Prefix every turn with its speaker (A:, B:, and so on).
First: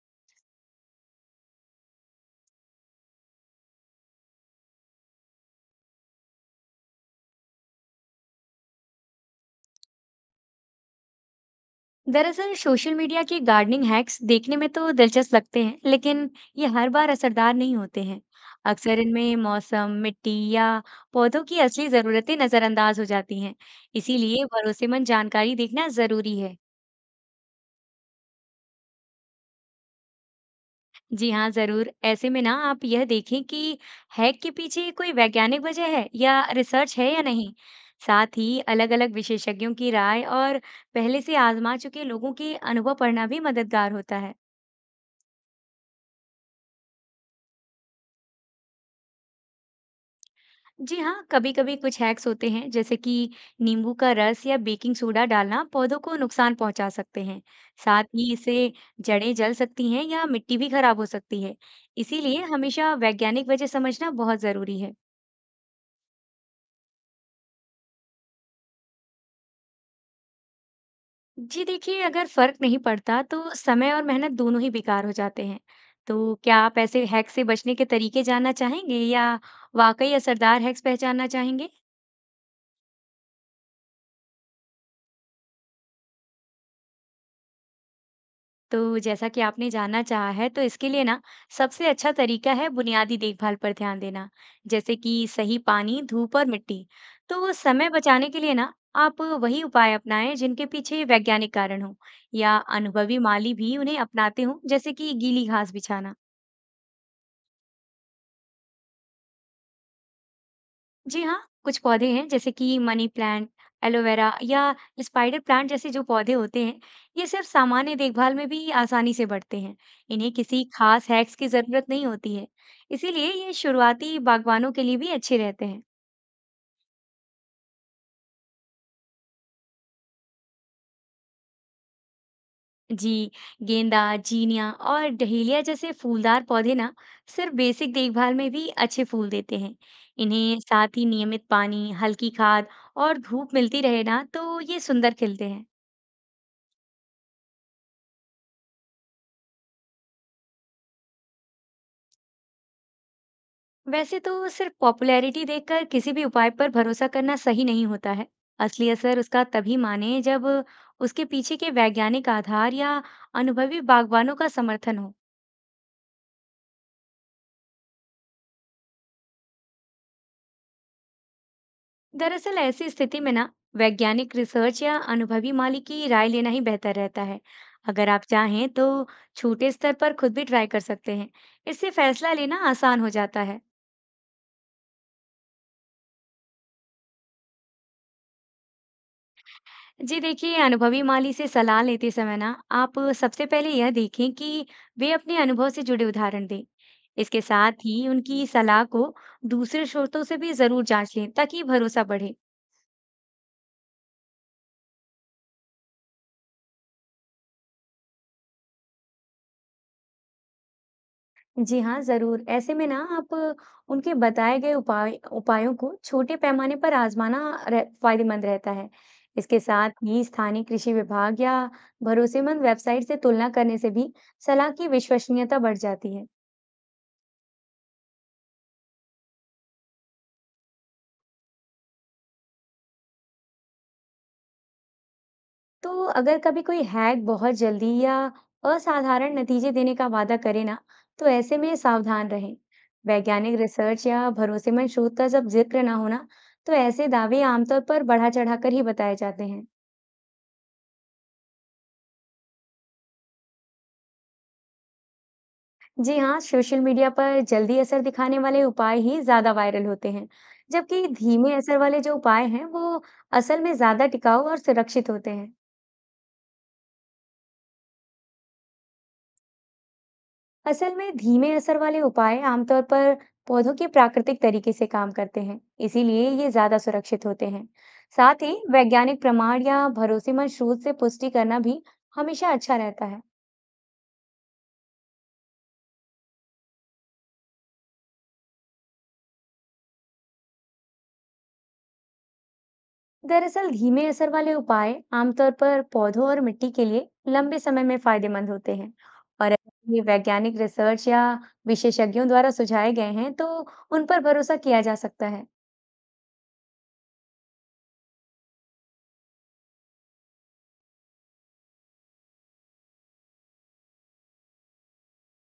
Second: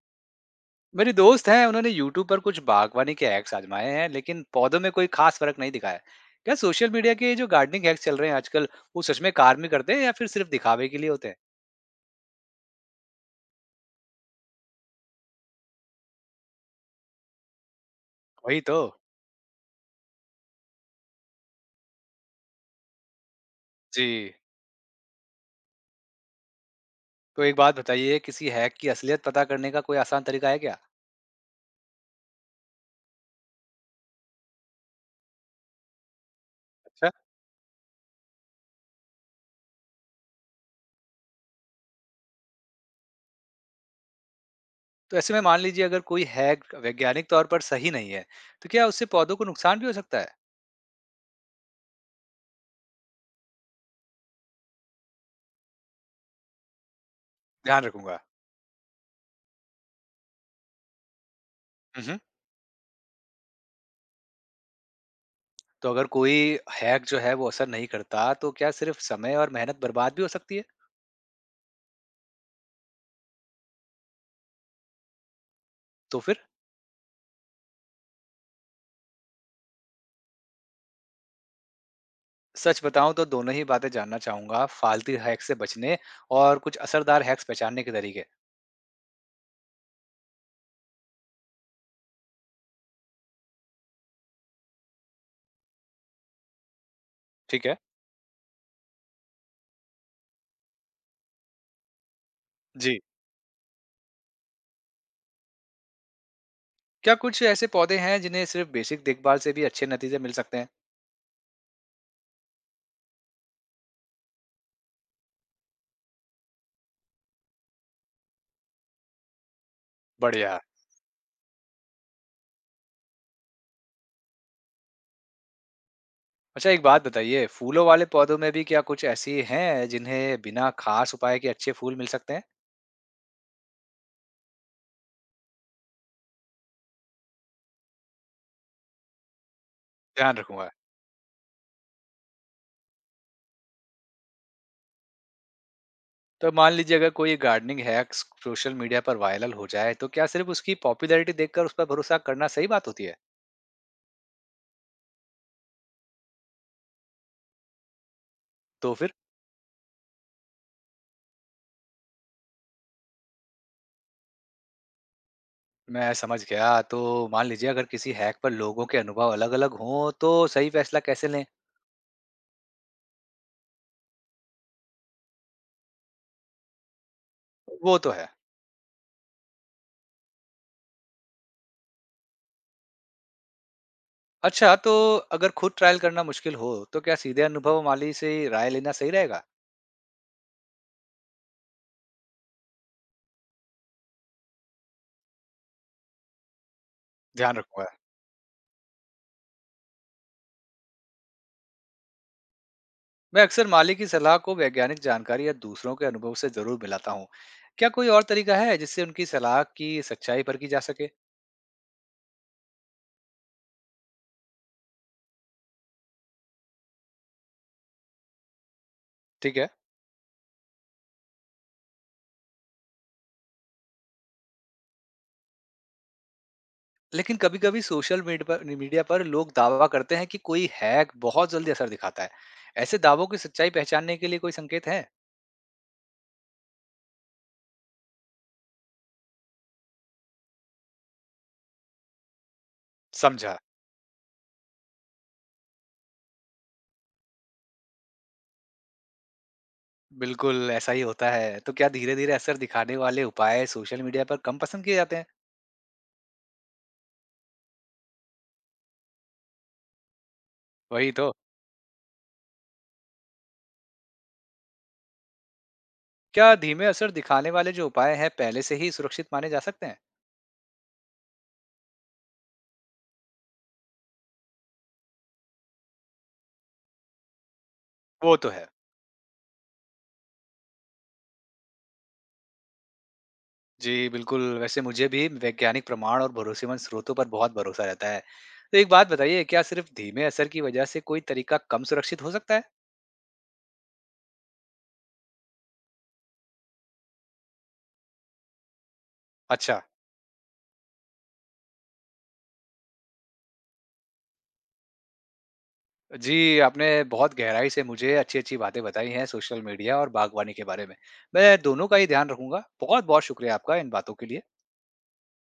A: मेरी दोस्त हैं उन्होंने यूट्यूब पर कुछ बागवानी के हैक्स आजमाए हैं लेकिन पौधों में कोई खास फर्क नहीं दिखाया। क्या सोशल मीडिया के ये जो गार्डनिंग हैक्स चल रहे हैं आजकल, वो सच में कार में करते हैं या फिर सिर्फ दिखावे के लिए होते हैं?
B: दरअसल सोशल मीडिया के गार्डनिंग हैक्स देखने में तो दिलचस्प लगते हैं, लेकिन ये हर बार असरदार नहीं होते हैं।
A: वही तो।
B: अक्सर इनमें मौसम, मिट्टी या पौधों की असली ज़रूरतें नज़रअंदाज हो जाती हैं।
A: जी।
B: इसीलिए भरोसेमंद जानकारी देखना ज़रूरी है।
A: तो एक बात बताइए, किसी हैक की असलियत पता करने का कोई आसान तरीका है क्या?
B: जी हाँ, ज़रूर। ऐसे में ना आप यह देखें कि हैक के पीछे कोई वैज्ञानिक वजह है या रिसर्च
A: अच्छा।
B: है या नहीं। साथ ही अलग-अलग विशेषज्ञों की राय और पहले से आजमा चुके लोगों के अनुभव पढ़ना भी मददगार होता है।
A: तो ऐसे में मान लीजिए अगर कोई हैक वैज्ञानिक तौर पर सही नहीं है, तो क्या उससे पौधों को नुकसान भी हो सकता है?
B: जी हाँ कभी कभी कुछ हैक्स होते हैं जैसे कि नींबू का रस या बेकिंग सोडा डालना पौधों को नुकसान पहुंचा सकते हैं।
A: ध्यान
B: साथ
A: रखूंगा।
B: ही इससे जड़ें जल सकती हैं या मिट्टी भी खराब हो सकती है।
A: हम्म।
B: इसीलिए हमेशा वैज्ञानिक वजह समझना बहुत जरूरी है।
A: तो अगर कोई हैक जो है वो असर नहीं करता, तो क्या सिर्फ समय और मेहनत बर्बाद भी हो सकती है?
B: जी देखिए, अगर फर्क नहीं पड़ता तो समय और मेहनत दोनों ही बेकार हो जाते हैं।
A: तो
B: तो
A: फिर
B: क्या आप ऐसे हैक्स से बचने के तरीके जानना चाहेंगे या वाकई असरदार हैक्स पहचानना चाहेंगे?
A: सच बताऊं तो दोनों ही बातें जानना चाहूंगा, फालतू हैक्स से बचने और कुछ असरदार हैक्स पहचानने के तरीके।
B: तो जैसा कि आपने जानना चाहा है, तो इसके लिए ना सबसे अच्छा तरीका है बुनियादी देखभाल पर ध्यान देना, जैसे कि सही पानी, धूप और मिट्टी। तो
A: ठीक है।
B: समय बचाने के लिए ना आप वही उपाय अपनाएं जिनके पीछे वैज्ञानिक कारण हो, या
A: जी।
B: अनुभवी माली भी उन्हें अपनाते हों, जैसे कि गीली घास बिछाना।
A: क्या कुछ ऐसे पौधे हैं जिन्हें सिर्फ बेसिक देखभाल से भी अच्छे नतीजे मिल सकते हैं?
B: जी हाँ, कुछ पौधे हैं जैसे कि मनी प्लांट, एलोवेरा या स्पाइडर प्लांट जैसे जो पौधे होते हैं, ये सिर्फ सामान्य देखभाल में भी आसानी से बढ़ते हैं। इन्हें
A: बढ़िया।
B: किसी खास हैक्स की जरूरत नहीं होती है, इसीलिए ये शुरुआती बागवानों के लिए भी अच्छे रहते हैं।
A: अच्छा, एक बात बताइए, फूलों वाले पौधों में भी क्या कुछ ऐसी हैं जिन्हें बिना खास उपाय के अच्छे फूल मिल सकते हैं?
B: जी, गेंदा, जीनिया और डहेलिया जैसे फूलदार पौधे ना सिर्फ बेसिक देखभाल में भी अच्छे फूल देते हैं।
A: ध्यान
B: इन्हें
A: रखूंगा।
B: साथ ही नियमित पानी, हल्की खाद और धूप मिलती रहे ना तो ये सुंदर खिलते हैं।
A: तो मान लीजिए अगर कोई गार्डनिंग हैक्स सोशल मीडिया पर वायरल हो जाए, तो क्या सिर्फ उसकी पॉपुलैरिटी देखकर उस पर भरोसा करना सही बात होती है?
B: वैसे तो सिर्फ पॉपुलैरिटी देखकर किसी भी उपाय पर भरोसा करना सही नहीं होता है। असली
A: तो फिर
B: असर उसका तभी माने जब उसके पीछे के वैज्ञानिक आधार या अनुभवी बागवानों का समर्थन हो।
A: मैं समझ गया। तो मान लीजिए अगर किसी हैक पर लोगों के अनुभव अलग-अलग हों तो सही फैसला कैसे लें?
B: दरअसल ऐसी स्थिति में ना वैज्ञानिक रिसर्च या अनुभवी माली की राय लेना ही बेहतर रहता है।
A: वो
B: अगर
A: तो
B: आप
A: है।
B: चाहें तो छोटे स्तर पर खुद भी ट्राई कर सकते हैं, इससे फैसला लेना आसान हो जाता है।
A: अच्छा, तो अगर खुद ट्रायल करना मुश्किल हो तो क्या सीधे अनुभव माली से राय लेना सही रहेगा?
B: जी देखिए, अनुभवी माली से सलाह लेते समय ना आप सबसे पहले यह देखें कि वे अपने अनुभव से जुड़े उदाहरण दें। इसके
A: ध्यान
B: साथ
A: रखूंगा।
B: ही उनकी सलाह को दूसरे स्रोतों से भी जरूर जांच लें ताकि भरोसा बढ़े।
A: मैं अक्सर माली की सलाह को वैज्ञानिक जानकारी या दूसरों के अनुभव से जरूर मिलाता हूँ। क्या कोई और तरीका है जिससे उनकी सलाह की सच्चाई परखी जा सके?
B: जी हाँ, जरूर। ऐसे में ना आप उनके बताए गए उपायों को छोटे पैमाने पर आजमाना फायदेमंद रहता है।
A: ठीक
B: इसके
A: है।
B: साथ ही स्थानीय कृषि विभाग या भरोसेमंद वेबसाइट से तुलना करने से भी सलाह की विश्वसनीयता बढ़ जाती है।
A: लेकिन कभी-कभी सोशल मीडिया पर लोग दावा करते हैं कि कोई हैक बहुत जल्दी असर दिखाता है। ऐसे दावों की सच्चाई पहचानने के लिए कोई संकेत है?
B: तो अगर कभी कोई हैक बहुत जल्दी या असाधारण नतीजे देने का वादा करे ना, तो ऐसे में सावधान रहें।
A: समझा।
B: वैज्ञानिक रिसर्च या भरोसेमंद शोध का जब जिक्र ना होना, तो ऐसे दावे आमतौर पर बढ़ा चढ़ाकर ही बताए जाते हैं।
A: बिल्कुल, ऐसा ही होता है। तो क्या धीरे-धीरे असर दिखाने वाले उपाय सोशल मीडिया पर कम पसंद किए जाते हैं?
B: जी हाँ, सोशल मीडिया पर जल्दी असर दिखाने वाले उपाय ही ज्यादा वायरल होते हैं, जबकि
A: वही तो।
B: धीमे असर वाले जो उपाय हैं, वो असल में ज्यादा टिकाऊ और सुरक्षित होते हैं।
A: क्या धीमे असर दिखाने वाले जो उपाय हैं, पहले से ही सुरक्षित माने जा सकते हैं?
B: असल में धीमे असर वाले उपाय आमतौर पर पौधों के प्राकृतिक तरीके से काम करते हैं, इसीलिए ये ज्यादा सुरक्षित होते हैं।
A: वो
B: साथ
A: तो
B: ही
A: है।
B: वैज्ञानिक प्रमाण या भरोसेमंद स्रोत से पुष्टि करना भी हमेशा अच्छा रहता है।
A: जी, बिल्कुल। वैसे मुझे भी वैज्ञानिक प्रमाण और भरोसेमंद स्रोतों पर बहुत भरोसा रहता है। तो एक बात बताइए, क्या सिर्फ धीमे असर की वजह से कोई तरीका कम सुरक्षित हो सकता है?
B: दरअसल धीमे असर वाले उपाय आमतौर पर पौधों और मिट्टी के लिए लंबे समय में फायदेमंद होते हैं और
A: अच्छा।
B: अगर ये वैज्ञानिक रिसर्च या विशेषज्ञों द्वारा सुझाए गए हैं तो उन पर भरोसा किया जा सकता है।
A: जी, आपने बहुत गहराई से मुझे अच्छी-अच्छी बातें बताई हैं सोशल मीडिया और बागवानी के बारे में। मैं दोनों का ही ध्यान रखूँगा। बहुत-बहुत शुक्रिया आपका इन बातों के लिए।